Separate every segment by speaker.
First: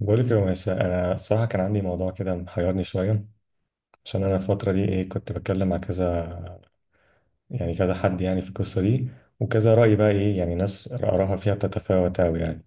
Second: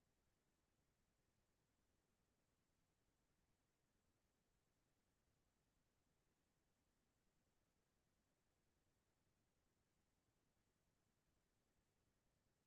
Speaker 1: بقولك يا مس، انا الصراحه كان عندي موضوع كده محيرني شويه. عشان انا الفتره دي ايه كنت بتكلم مع كذا، يعني كذا حد يعني في القصه دي، وكذا راي بقى ايه يعني ناس اراها فيها بتتفاوت قوي يعني.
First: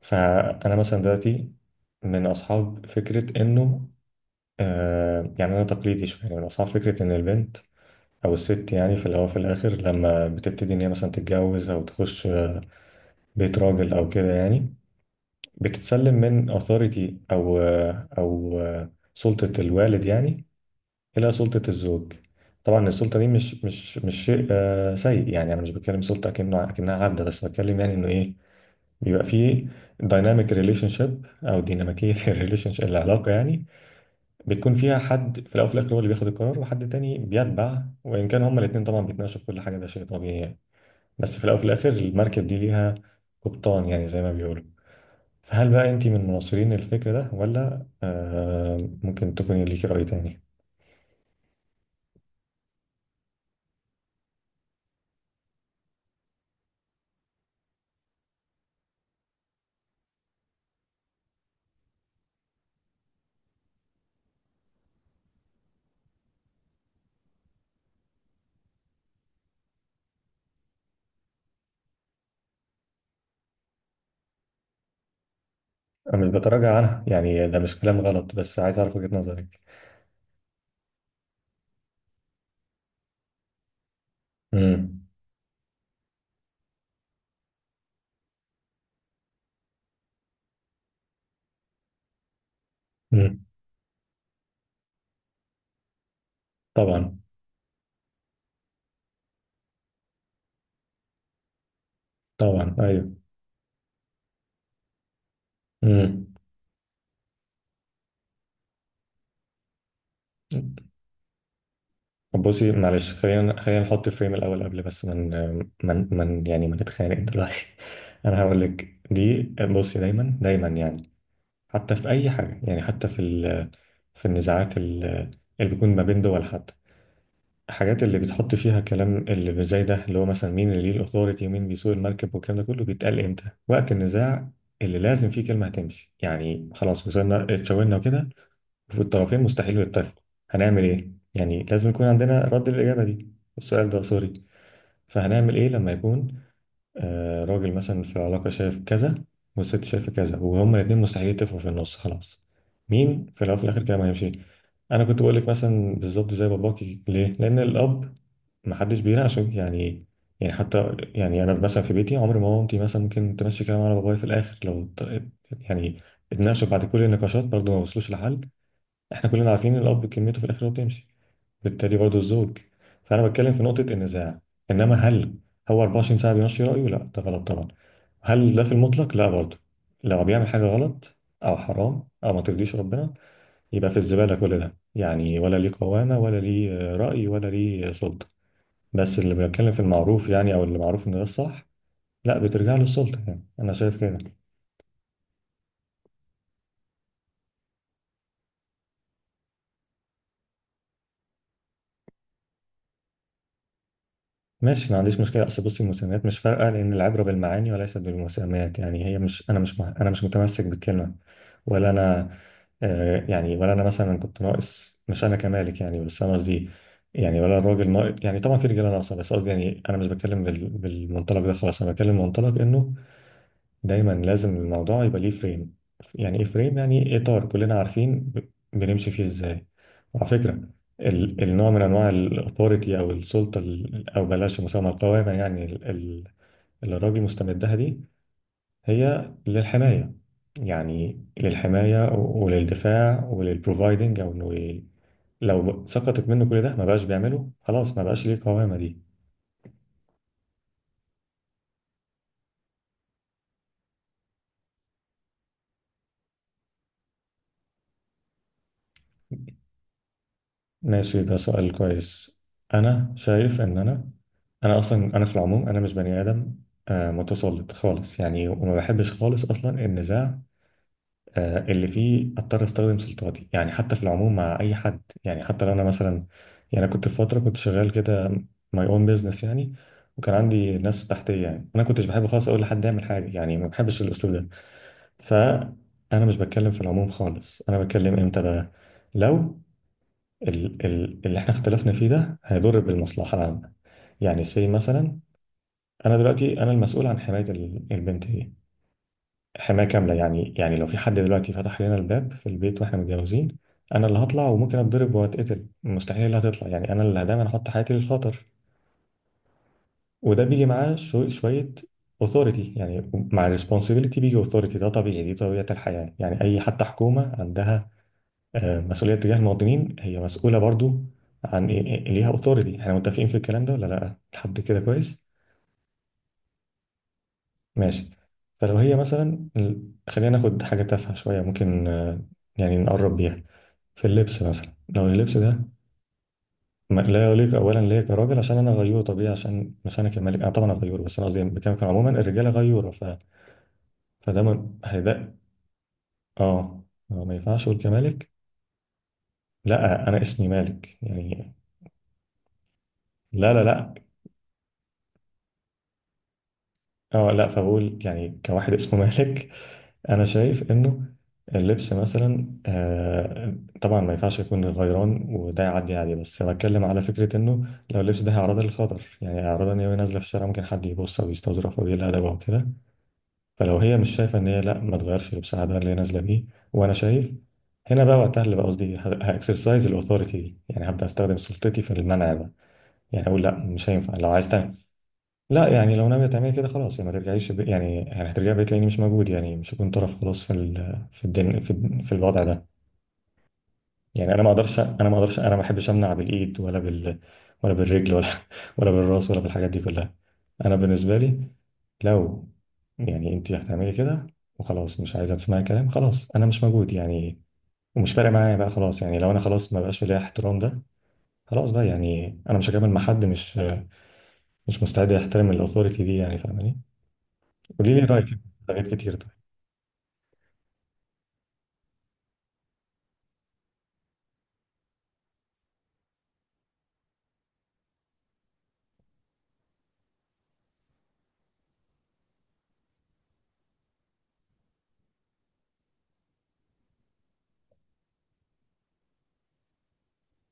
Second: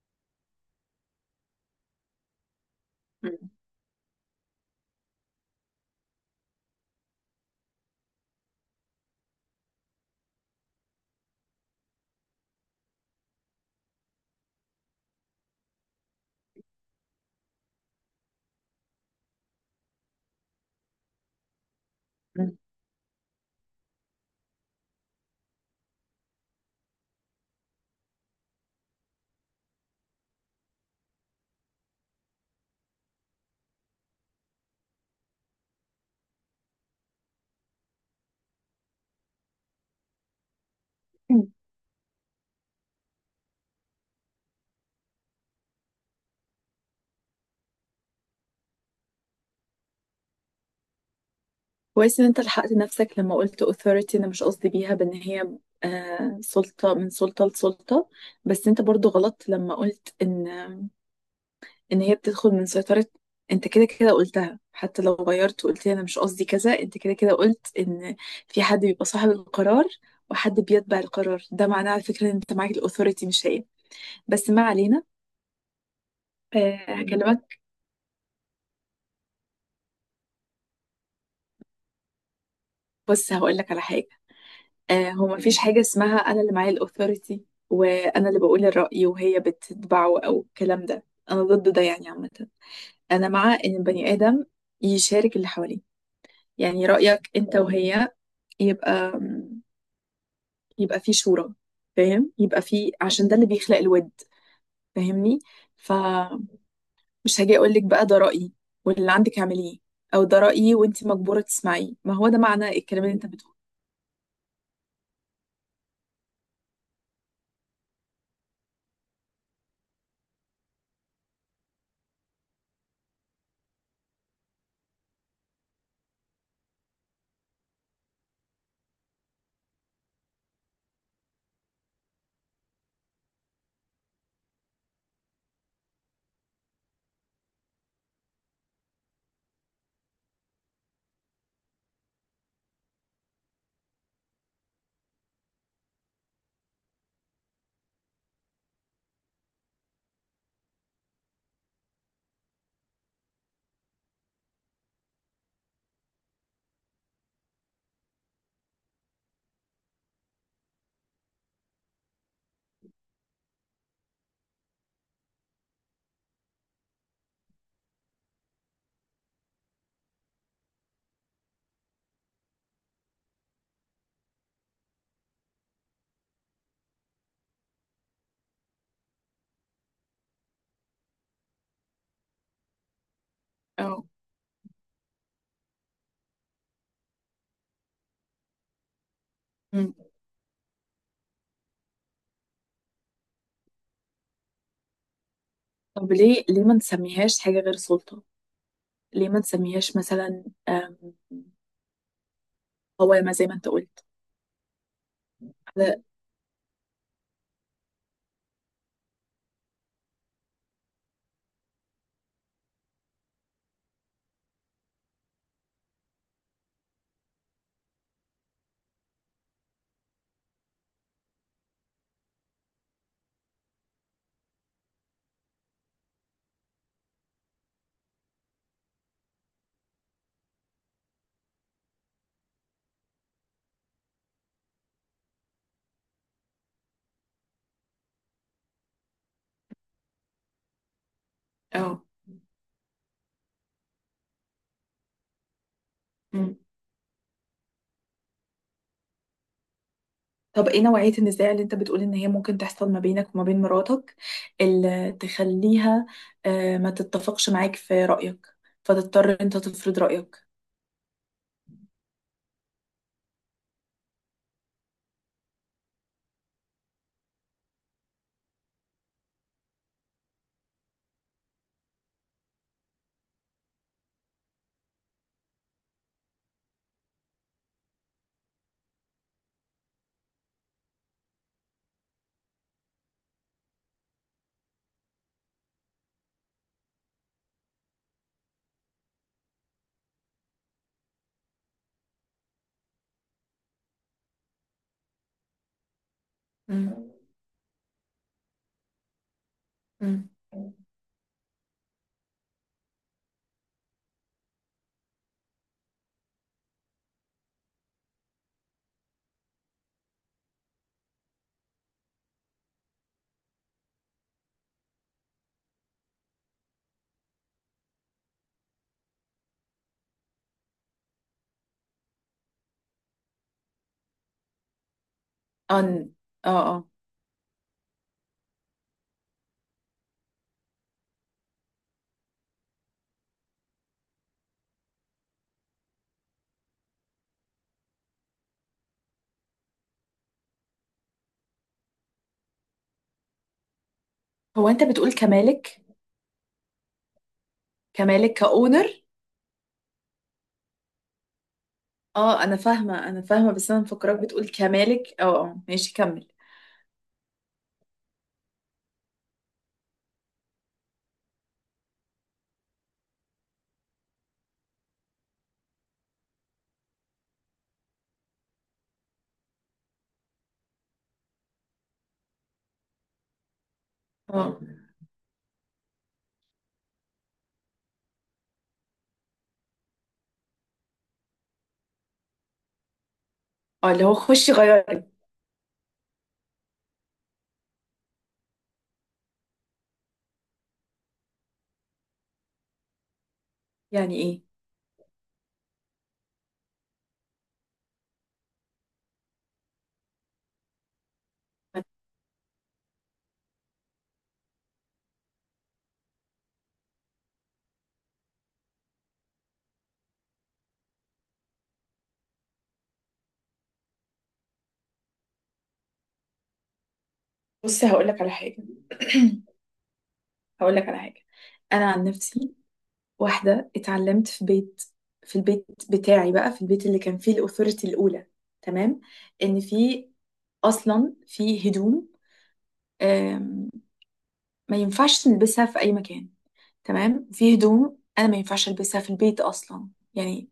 Speaker 1: فانا مثلا دلوقتي من اصحاب
Speaker 2: مم.
Speaker 1: فكره انه، آه يعني انا تقليدي شويه، يعني من اصحاب فكره ان البنت او الست يعني في الاول في الاخر لما بتبتدي ان هي مثلا تتجوز او تخش بيت راجل او كده يعني بتتسلم من authority او سلطة الوالد، يعني إلى سلطة الزوج. طبعا السلطة دي مش شيء سيء يعني، أنا مش بتكلم سلطة أكنه أكنها عبدة، بس بتكلم يعني إنه إيه بيبقى فيه دايناميك ريليشن شيب أو ديناميكية الريليشن شيب، العلاقة يعني بتكون فيها حد في الأول وفي الآخر هو اللي بياخد القرار وحد تاني بيتبع، وإن كان هما الاتنين طبعا بيتناقشوا في كل حاجة، ده شيء طبيعي يعني. بس في
Speaker 2: مم.
Speaker 1: الأول وفي الآخر المركب دي ليها قبطان، يعني زي ما بيقولوا. فهل بقى أنت من مناصرين الفكر ده، ولا آه ممكن تكوني ليكي رأي تاني؟
Speaker 2: كويس ان انت لحقت نفسك لما قلت authority، انا مش قصدي بيها بان هي سلطة، من سلطة لسلطة. بس انت برضو غلط لما قلت ان هي بتدخل من سيطرة. انت كده كده قلتها، حتى لو غيرت وقلت لي انا مش قصدي كذا، انت كده كده قلت ان في حد بيبقى صاحب القرار وحد بيتبع القرار، ده معناه على فكرة ان انت معاك الاوثوريتي مش هي. بس ما علينا.
Speaker 1: أنا مش
Speaker 2: آه،
Speaker 1: بتراجع عنها، يعني ده
Speaker 2: هكلمك.
Speaker 1: مش كلام غلط، بس عايز أعرف وجهة نظرك.
Speaker 2: بص، هقول لك على حاجة.
Speaker 1: امم.
Speaker 2: هو مفيش حاجة اسمها أنا اللي معايا الأوثوريتي وأنا اللي بقول الرأي وهي بتتبعه أو الكلام ده. أنا ضد ده يعني عامة. أنا
Speaker 1: امم.
Speaker 2: مع إن البني آدم يشارك اللي حواليه، يعني
Speaker 1: طبعا.
Speaker 2: رأيك أنت وهي. يبقى يبقى في شورى. فاهم؟ يبقى
Speaker 1: طبعا
Speaker 2: في،
Speaker 1: أيوه.
Speaker 2: عشان ده اللي بيخلق الود. فاهمني؟
Speaker 1: امم.
Speaker 2: فمش هاجي أقولك بقى ده رأيي واللي عندك اعمليه، أو ده رأيي وأنت مجبورة تسمعيه، ما هو ده
Speaker 1: طب
Speaker 2: معنى
Speaker 1: بصي
Speaker 2: الكلام
Speaker 1: معلش،
Speaker 2: اللي أنت بتقوله.
Speaker 1: خلينا نحط فريم الأول قبل، بس من يعني ما نتخانق دلوقتي. أنا هقول لك دي، بصي دايما يعني حتى في أي حاجة، يعني حتى في في النزاعات اللي بيكون ما بين دول، حتى الحاجات اللي بتحط فيها كلام اللي زي ده، اللي هو مثلا مين اللي ليه الاوثوريتي ومين بيسوق المركب والكلام ده كله، بيتقال امتى؟ وقت النزاع اللي لازم فيه كلمه هتمشي، يعني خلاص وصلنا اتشاورنا وكده وفي الطرفين مستحيل يتفقوا، هنعمل ايه؟ يعني لازم يكون عندنا رد الاجابه دي، السؤال ده سوري. فهنعمل ايه لما يكون راجل مثلا في علاقة شايف كذا والست شايفة كذا وهما الاتنين مستحيل يتفقوا في النص خلاص، مين في الأول وفي الآخر؟ كده ما هيمشي. أنا كنت بقول لك مثلا بالظبط زي باباكي، ليه؟ لأن الأب محدش بيناقشه يعني. يعني حتى يعني أنا مثلا في بيتي عمري ما مامتي مثلا ممكن تمشي كلام على بابايا، في الآخر لو يعني اتناقشوا بعد كل النقاشات برضه ما وصلوش لحل، احنا كلنا عارفين الأب كلمته في الآخر هو بتمشي، بالتالي برضه الزوج. فانا بتكلم في نقطه النزاع، انما هل هو 24 ساعه بيمشي رايه؟ لا ده غلط طبعا. هل ده في المطلق؟ لا برضه، لو بيعمل حاجه غلط او حرام او ما ترضيش ربنا يبقى في
Speaker 2: أه.
Speaker 1: الزباله كل ده، يعني ولا ليه قوامه ولا ليه راي ولا ليه سلطه. بس اللي بيتكلم في
Speaker 2: أمم.
Speaker 1: المعروف يعني، او اللي معروف ان ده الصح، لا بترجع له السلطه يعني، انا شايف كده.
Speaker 2: طب ليه ما نسميهاش حاجة غير سلطة؟ ليه ما نسميهاش مثلا قوامة زي ما انت قلت؟
Speaker 1: ماشي، ما عنديش مشكلة، أصل بصي
Speaker 2: على.
Speaker 1: المسميات مش فارقة، لأن العبرة بالمعاني وليست بالمسميات. يعني هي مش، أنا مش أنا مش متمسك بالكلمة ولا أنا، آه يعني ولا أنا مثلا كنت ناقص، مش أنا كمالك يعني، بس أنا قصدي يعني ولا الراجل ناقص يعني، طبعا في رجالة ناقصة، بس قصدي يعني أنا مش بتكلم بالمنطلق ده خالص، أنا بتكلم منطلق إنه دايما لازم الموضوع يبقى ليه فريم. يعني ايه فريم؟ يعني إيه اطار كلنا عارفين بنمشي فيه ازاي. وعلى فكره النوع من انواع الاثوريتي او السلطه او بلاش مسمى القوامه يعني اللي الراجل مستمدها دي هي للحمايه، يعني
Speaker 2: اه.
Speaker 1: للحمايه وللدفاع وللبروفايدنج او انه لو سقطت منه
Speaker 2: مم.
Speaker 1: كل ده ما بقاش بيعمله خلاص، ما بقاش ليه قوامه دي.
Speaker 2: طب ايه نوعية النزاع اللي انت بتقول ان هي ممكن تحصل ما بينك وما بين مراتك، اللي تخليها ما تتفقش معاك في رأيك، فتضطر انت تفرض رأيك؟
Speaker 1: ماشي، ده سؤال كويس. انا شايف ان انا اصلا انا في العموم انا مش بني ادم متسلط خالص يعني، وما بحبش خالص اصلا النزاع اللي فيه اضطر استخدم سلطاتي، يعني حتى في العموم مع اي حد، يعني حتى لو انا مثلا يعني أنا كنت في فتره كنت شغال كده ماي اون بيزنس يعني، وكان عندي ناس تحتيه، يعني انا كنتش بحب خالص اقول لحد يعمل حاجه، يعني ما بحبش الاسلوب ده. فانا مش بتكلم في العموم خالص، انا بتكلم امتى بقى؟ لو اللي احنا اختلفنا فيه ده هيضر بالمصلحة العامة، يعني سي مثلا، انا دلوقتي انا المسؤول
Speaker 2: مم.
Speaker 1: عن حماية البنت دي حماية كاملة،
Speaker 2: مم.
Speaker 1: يعني يعني لو في حد دلوقتي فتح لنا الباب في البيت واحنا متجوزين، انا اللي هطلع وممكن اتضرب واتقتل، مستحيل اللي هتطلع يعني، انا اللي دايما احط حياتي للخطر. وده بيجي معاه شوية authority، يعني مع responsibility بيجي authority، ده طبيعي، دي طبيعة الحياة يعني. اي حتى حكومة عندها مسؤولية تجاه المواطنين، هي مسؤولة برضو عن إيه ليها أوثوريتي، احنا متفقين في الكلام ده ولا لأ؟ لحد كده كويس؟
Speaker 2: أن... اه، اه.
Speaker 1: ماشي. فلو هي مثلا خلينا ناخد حاجة تافهة شوية ممكن يعني نقرب بيها، في اللبس مثلا، لو اللبس ده لا يليق أولا ليا كراجل عشان أنا غيور طبيعي، عشان مش أنا كمالك أنا طبعا غيور، بس أنا قصدي بكلمك عموما الرجالة غيورة، ف... فده
Speaker 2: هو انت بتقول
Speaker 1: هيدا.
Speaker 2: كمالك؟
Speaker 1: آه. ما ينفعش أقول كمالك،
Speaker 2: كمالك، كأونر؟
Speaker 1: لا أنا اسمي مالك يعني.
Speaker 2: اه، انا فاهمة انا فاهمة، بس انا
Speaker 1: لا،
Speaker 2: مفكراك بتقول كمالك. اه، اه، ماشي، كمل.
Speaker 1: اه لا فبقول يعني كواحد اسمه مالك. انا شايف انه اللبس مثلا آه، طبعا ما ينفعش يكون غيران وده يعدي عادي، بس بتكلم على فكره انه لو اللبس ده هيعرضها للخطر، يعني هيعرضها ان هي وهي نازله في الشارع ممكن حد يبص او يستظرف او يقل ادبها وكده، فلو هي مش شايفه ان
Speaker 2: اه
Speaker 1: هي لا، ما تغيرش لبسها ده اللي هي نازله بيه، وانا شايف هنا بقى وقتها اللي بقى قصدي هاكسرسايز الاوثوريتي دي، يعني هبدا استخدم سلطتي في المنع ده، يعني اقول لا مش
Speaker 2: اه، اللي
Speaker 1: هينفع
Speaker 2: هو
Speaker 1: لو عايز
Speaker 2: خشي
Speaker 1: تعمل،
Speaker 2: غيري.
Speaker 1: لا يعني لو ناوية تعملي كده خلاص يعني ما ترجعيش ب... يعني يعني هترجعي بقيت لاني مش موجود، يعني مش هكون طرف خلاص في ال... في الدن... في، في الوضع ده.
Speaker 2: يعني
Speaker 1: يعني
Speaker 2: ايه؟
Speaker 1: انا ما اقدرش، انا ما بحبش امنع بالايد ولا بال، ولا بالرجل ولا ولا بالراس ولا بالحاجات دي كلها. انا بالنسبة لي لو يعني انت هتعملي كده وخلاص مش عايزه تسمعي كلام، خلاص انا مش موجود يعني، ومش فارق معايا بقى خلاص، يعني لو انا خلاص ما بقاش في ليا احترام ده، خلاص بقى يعني انا مش هكمل مع حد مش مستعد يحترم الاوثوريتي دي، يعني فاهماني؟
Speaker 2: بصي،
Speaker 1: قولي لي
Speaker 2: هقول لك
Speaker 1: رايك
Speaker 2: على
Speaker 1: في
Speaker 2: حاجة.
Speaker 1: حاجات كتير. طيب.
Speaker 2: هقول لك على حاجة. أنا عن نفسي، واحدة اتعلمت في البيت بتاعي، بقى في البيت اللي كان فيه الأوثوريتي الأولى، تمام. إن في، أصلا في هدوم آم، ما ينفعش نلبسها في أي مكان. تمام، في هدوم أنا ما ينفعش ألبسها في البيت أصلا. يعني،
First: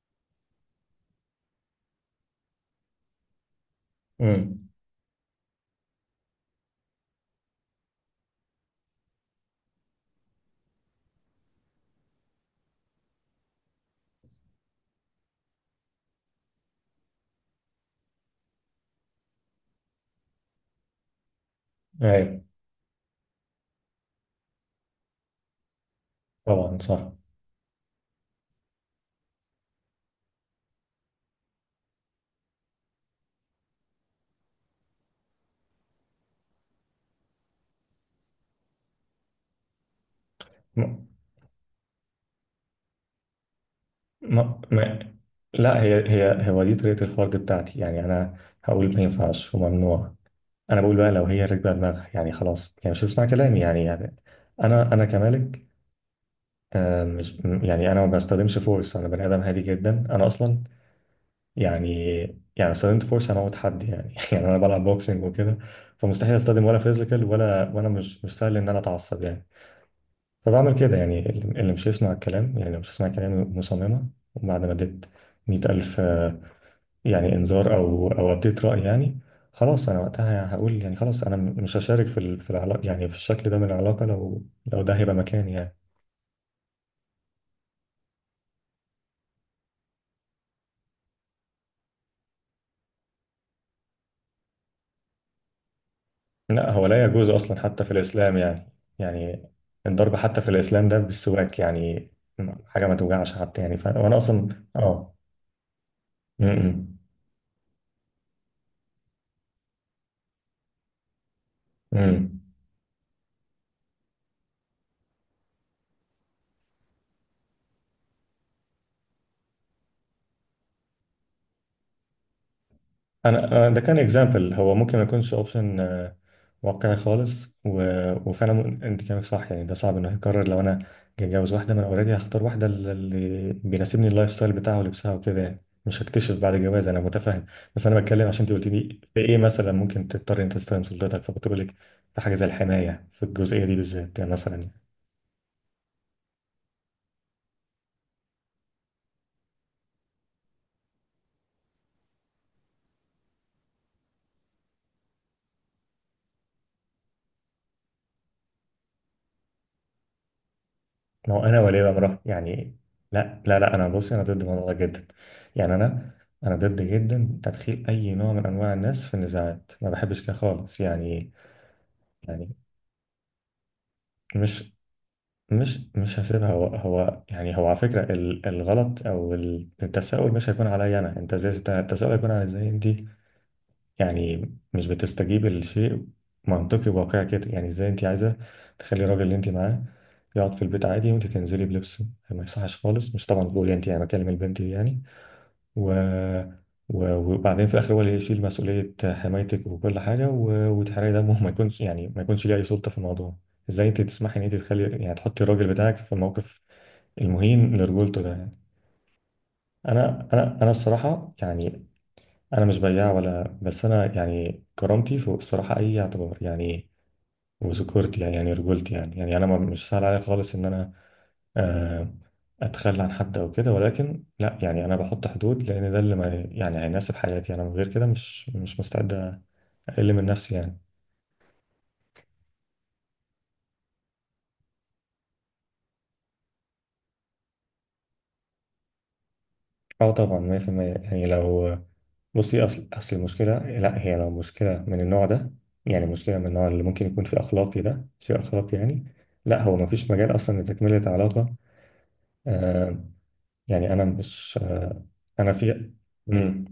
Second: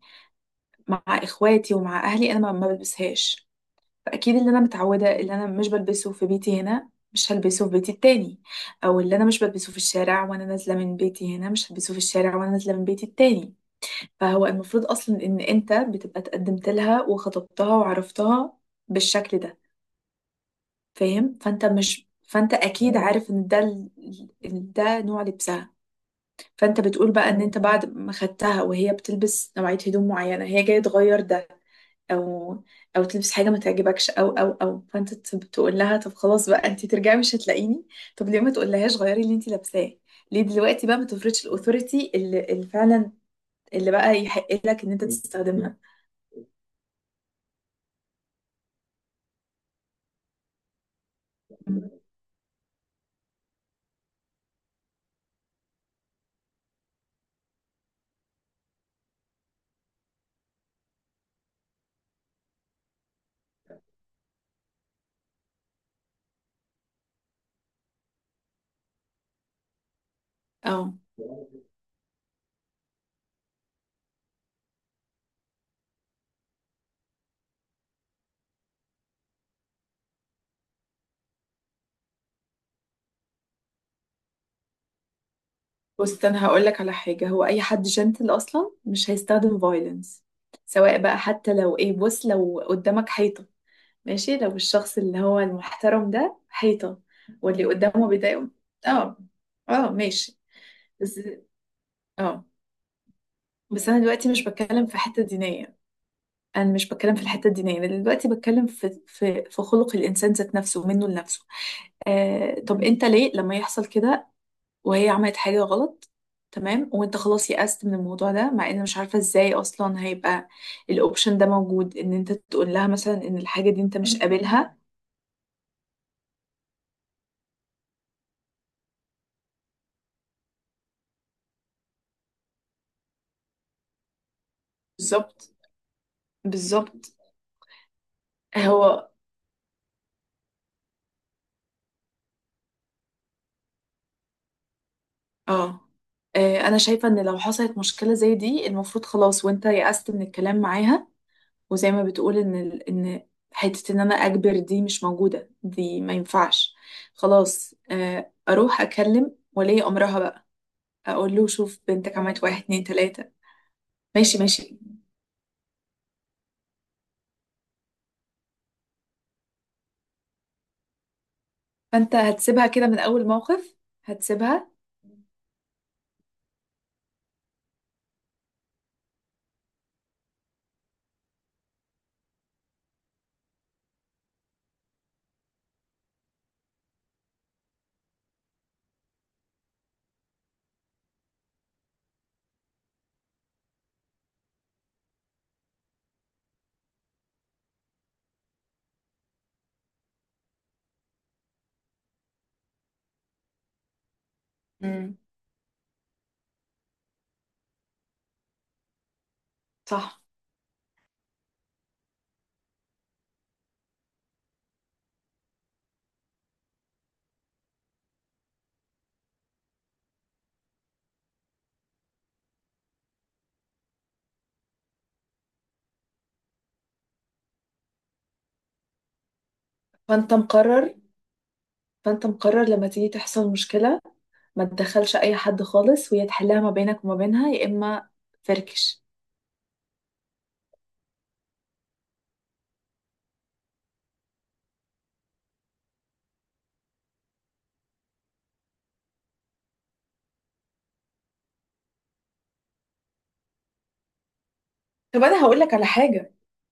Speaker 2: مع إخواتي ومع أهلي أنا ما بلبسهاش. فاكيد اللي انا
Speaker 1: امم.
Speaker 2: متعوده، اللي انا مش بلبسه في بيتي هنا مش هلبسه في بيتي التاني. او اللي انا مش بلبسه في الشارع وانا نازله من بيتي هنا مش هلبسه في الشارع وانا نازله من بيتي التاني. فهو المفروض اصلا ان انت بتبقى اتقدمت لها وخطبتها وعرفتها بالشكل ده. فاهم؟ فانت مش
Speaker 1: ايوه.
Speaker 2: فانت اكيد عارف ان ده ده نوع لبسها.
Speaker 1: طبعا
Speaker 2: فانت بتقول
Speaker 1: صح.
Speaker 2: بقى ان انت بعد ما خدتها وهي بتلبس نوعيه هدوم معينه، هي جايه تغير ده او او تلبس حاجه ما تعجبكش، او فانت تقول لها طب خلاص بقى انت ترجعي مش هتلاقيني. طب ليه ما تقولهاش غيري اللي انت لابساه؟ ليه
Speaker 1: ما
Speaker 2: دلوقتي بقى ما تفرضش الاوثوريتي اللي فعلا اللي بقى يحق لك ان انت
Speaker 1: ما
Speaker 2: تستخدمها؟
Speaker 1: لا، هي هي هو دي طريقه الفرد بتاعتي يعني، انا هقول ما ينفعش وممنوع، انا بقول بقى لو هي راكبه دماغها يعني خلاص، يعني مش هتسمع كلامي، يعني انا انا كمالك، آه مش يعني انا ما بستخدمش فورس، انا بني ادم هادي جدا انا اصلا يعني، يعني استخدمت فورس انا موت حد يعني يعني انا بلعب بوكسنج وكده فمستحيل استخدم ولا فيزيكال ولا، وانا مش سهل ان انا اتعصب يعني. فبعمل
Speaker 2: اه.
Speaker 1: كده يعني اللي مش يسمع الكلام، يعني لو مش يسمع كلامي مصممة، وبعد ما اديت مية ألف يعني إنذار أو أديت رأي يعني، خلاص أنا وقتها هقول يعني خلاص أنا مش هشارك في في العلاقة يعني، في الشكل ده من العلاقة، لو ده هيبقى مكاني يعني.
Speaker 2: بص انا هقول لك على حاجه، هو اي حد جنتل اصلا مش هيستخدم فايلنس، سواء بقى، حتى لو ايه، بص لو قدامك حيطه، ماشي، لو الشخص اللي هو المحترم ده
Speaker 1: لا هو
Speaker 2: حيطه
Speaker 1: لا يجوز أصلا
Speaker 2: واللي
Speaker 1: حتى في
Speaker 2: قدامه
Speaker 1: الإسلام
Speaker 2: بيضايقه.
Speaker 1: يعني.
Speaker 2: اه.
Speaker 1: يعني
Speaker 2: اه،
Speaker 1: الضرب
Speaker 2: ماشي.
Speaker 1: حتى في الإسلام ده
Speaker 2: بس.
Speaker 1: بالسواك يعني،
Speaker 2: اه.
Speaker 1: حاجة ما توجعش حتى يعني، ف...
Speaker 2: بس انا
Speaker 1: وأنا
Speaker 2: دلوقتي مش
Speaker 1: أصلا
Speaker 2: بتكلم في
Speaker 1: آه.
Speaker 2: حته دينيه. انا مش
Speaker 1: م-
Speaker 2: بتكلم في الحته الدينيه، انا دلوقتي بتكلم في خلق الانسان ذات نفسه منه لنفسه.
Speaker 1: م- م.
Speaker 2: آه، طب انت ليه لما يحصل كده وهي عملت حاجه غلط، تمام، وانت خلاص يأست من الموضوع ده، مع ان مش عارفه ازاي اصلا هيبقى الاوبشن ده موجود، ان انت تقول لها مثلا ان
Speaker 1: انا
Speaker 2: الحاجه
Speaker 1: ده
Speaker 2: دي انت
Speaker 1: كان
Speaker 2: مش
Speaker 1: اكزامبل، هو
Speaker 2: قابلها؟
Speaker 1: ممكن ما يكونش اوبشن واقعي خالص، و... وفعلا انت كلامك صح يعني، ده صعب انه يتكرر لو انا جاي اتجوز واحده، ما انا اوريدي هختار واحده اللي بيناسبني اللايف ستايل بتاعها ولبسها وكده،
Speaker 2: بالظبط،
Speaker 1: يعني مش هكتشف بعد الجواز، انا
Speaker 2: بالظبط.
Speaker 1: متفاهم. بس انا بتكلم عشان انت قلت لي
Speaker 2: هو
Speaker 1: في ايه مثلا ممكن تضطر انت تستخدم سلطتك، فكنت بقول لك في حاجه زي الحمايه في الجزئيه دي بالذات يعني مثلا.
Speaker 2: اه. انا شايفه ان لو حصلت مشكله زي دي المفروض خلاص وانت يأست من الكلام معاها. وزي ما بتقول ان ان حته ان انا اجبر دي مش موجوده، دي ما ينفعش. خلاص اروح اكلم ولي امرها بقى،
Speaker 1: ما
Speaker 2: اقول
Speaker 1: هو
Speaker 2: له
Speaker 1: انا
Speaker 2: شوف
Speaker 1: وليه بقى مراه
Speaker 2: بنتك عملت واحد
Speaker 1: يعني،
Speaker 2: اتنين تلاته.
Speaker 1: لا، انا بصي انا ضد
Speaker 2: ماشي،
Speaker 1: الموضوع ده
Speaker 2: ماشي.
Speaker 1: جدا يعني، انا ضد جدا تدخيل اي نوع من انواع الناس في النزاعات، ما بحبش كده خالص يعني.
Speaker 2: فانت
Speaker 1: يعني
Speaker 2: هتسيبها كده من اول موقف؟ هتسيبها؟
Speaker 1: مش مش هسيبها، هو هو يعني هو على فكره الغلط او التساؤل مش هيكون عليا انا، انت ازاي، التساؤل هيكون على ازاي انت يعني مش بتستجيب لشيء منطقي وواقعي كده، يعني ازاي انت عايزه تخلي الراجل اللي انت معاه يقعد في البيت عادي وانت تنزلي بلبس ما يصحش خالص، مش طبعا بقول انت، يعني بكلم البنت دي يعني، و... و... وبعدين في الاخر هو اللي يشيل مسؤوليه حمايتك وكل حاجه و... وتحرقي دمه، ما يكونش يعني ما يكونش ليه اي سلطه في الموضوع؟ ازاي انت تسمحي ان انت تخلي يعني
Speaker 2: امم.
Speaker 1: تحطي الراجل بتاعك في الموقف المهين لرجولته ده يعني؟
Speaker 2: صح.
Speaker 1: انا الصراحه يعني، انا مش بياع ولا، بس انا يعني كرامتي فوق الصراحه اي اعتبار يعني، وذكورتي يعني يعني رجولتي يعني، يعني انا مش سهل عليا خالص ان انا آه، اتخلى عن حد او كده، ولكن لا يعني، انا بحط حدود لان ده اللي ما يعني هيناسب حياتي انا، من غير كده مش مستعد اقل من
Speaker 2: فانت
Speaker 1: نفسي يعني.
Speaker 2: مقرر فانت مقرر لما تيجي تحصل مشكله، ما تدخلش اي حد خالص وهي تحلها ما بينك وما بينها، يا اما فركش.
Speaker 1: اه طبعا 100% يعني، لو بصي اصل المشكله، لا هي لو مشكله من النوع ده، يعني مشكله من النوع اللي ممكن يكون في اخلاقي، ده شيء اخلاقي يعني، لا هو ما فيش مجال اصلا لتكمله علاقه، آه، يعني انا مش
Speaker 2: طب انا
Speaker 1: انا
Speaker 2: هقول لك على
Speaker 1: في.
Speaker 2: حاجه.
Speaker 1: امم.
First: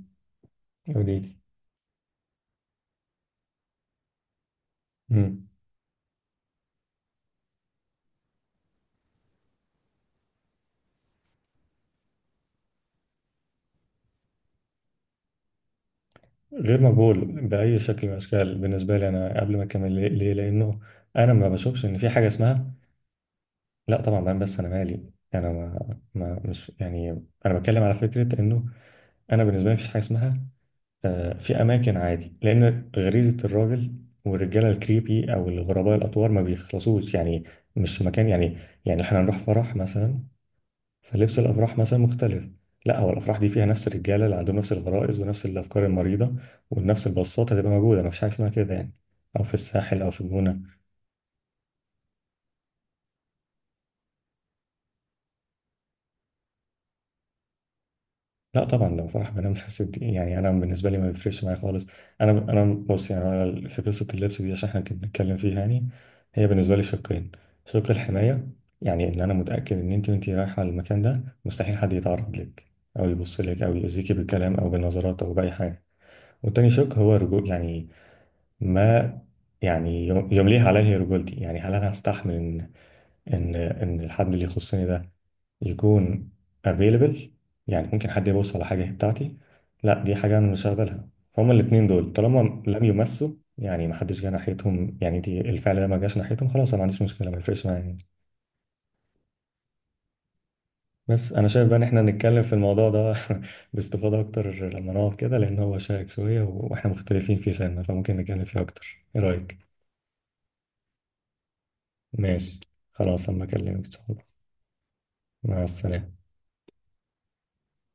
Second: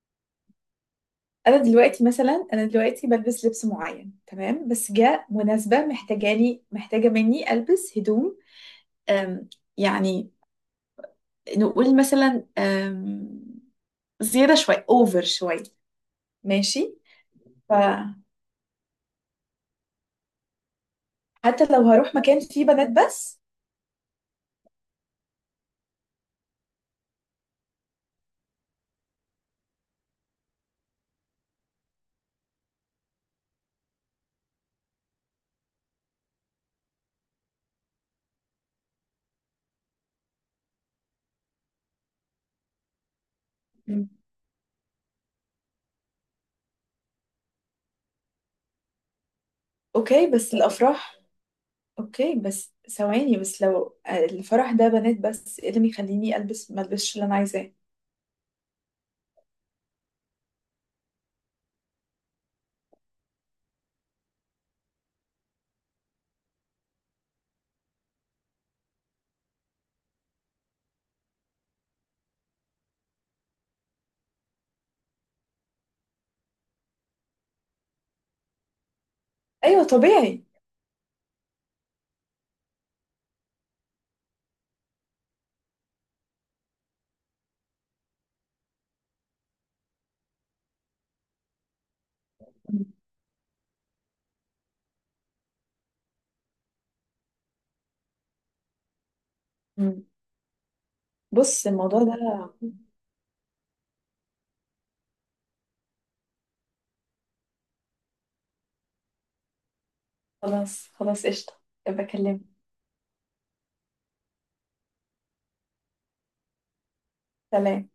Speaker 1: قولي لي.
Speaker 2: انا دلوقتي مثلا، انا دلوقتي بلبس لبس معين، تمام، بس جاء
Speaker 1: امم.
Speaker 2: مناسبة محتاجة مني البس هدوم. أم يعني، نقول مثلا زيادة شوية، اوفر شوية،
Speaker 1: غير
Speaker 2: ماشي.
Speaker 1: مقبول باي شكل من
Speaker 2: فحتى
Speaker 1: الاشكال بالنسبه لي، انا قبل ما اكمل ليه؟ ليه؟ لانه انا ما بشوفش
Speaker 2: لو
Speaker 1: ان في
Speaker 2: هروح
Speaker 1: حاجه
Speaker 2: مكان
Speaker 1: اسمها،
Speaker 2: فيه بنات بس.
Speaker 1: لا طبعا بقى، بس انا مالي انا ما, ما مش يعني، انا بتكلم على فكره انه انا بالنسبه لي مفيش حاجه اسمها في اماكن عادي، لان غريزه الراجل والرجاله الكريبي او الغرباء الاطوار ما بيخلصوش يعني، مش مكان يعني. يعني احنا هنروح فرح مثلا فلبس الافراح مثلا مختلف، لا هو الافراح دي فيها نفس
Speaker 2: مم.
Speaker 1: الرجاله اللي عندهم نفس الغرائز ونفس الافكار المريضه ونفس البساطه هتبقى موجوده، مفيش حاجه اسمها كده يعني، او في الساحل او في
Speaker 2: اوكي بس
Speaker 1: الجونه.
Speaker 2: الافراح اوكي بس ثواني، بس لو الفرح ده بنات بس، ايه اللي يخليني البس ما البسش اللي انا عايزاه؟
Speaker 1: لا طبعا لو فرح بنام بس دي، يعني انا بالنسبه لي ما بيفرقش معايا خالص. انا بص يعني، أنا في قصه اللبس دي عشان احنا كنا بنتكلم فيها يعني، هي بالنسبه لي شقين: شق الحمايه، يعني ان انا متاكد ان انت وانت رايحه المكان ده مستحيل حد يتعرض لك او يبص لك او يأذيكي بالكلام او بالنظرات او باي حاجه، والتاني شق هو رجوع يعني، ما
Speaker 2: ايوه
Speaker 1: يعني
Speaker 2: طبيعي.
Speaker 1: يمليه عليه رجولتي، يعني هل انا هستحمل ان ان الحد اللي يخصني ده يكون available، يعني ممكن حد يبص على حاجه هي بتاعتي، لا دي حاجه انا مش هقبلها. فهم الاثنين دول طالما لم يمسوا، يعني ما حدش جه ناحيتهم، يعني دي الفعل ده ما جاش ناحيتهم خلاص، انا ما عنديش مشكله، ما يفرقش معايا يعني.
Speaker 2: مم.
Speaker 1: بس انا
Speaker 2: بص،
Speaker 1: شايف بقى ان احنا
Speaker 2: الموضوع ده.
Speaker 1: نتكلم في الموضوع ده باستفاضه اكتر لما نقعد كده، لان هو شائك شويه واحنا مختلفين في سنه، فممكن نتكلم فيه اكتر، ايه رايك؟
Speaker 2: خلاص، خلاص، قشطة. بكلمك.
Speaker 1: ماشي. خلاص أما أكلمك إن شاء الله. مع السلامة.
Speaker 2: سلام.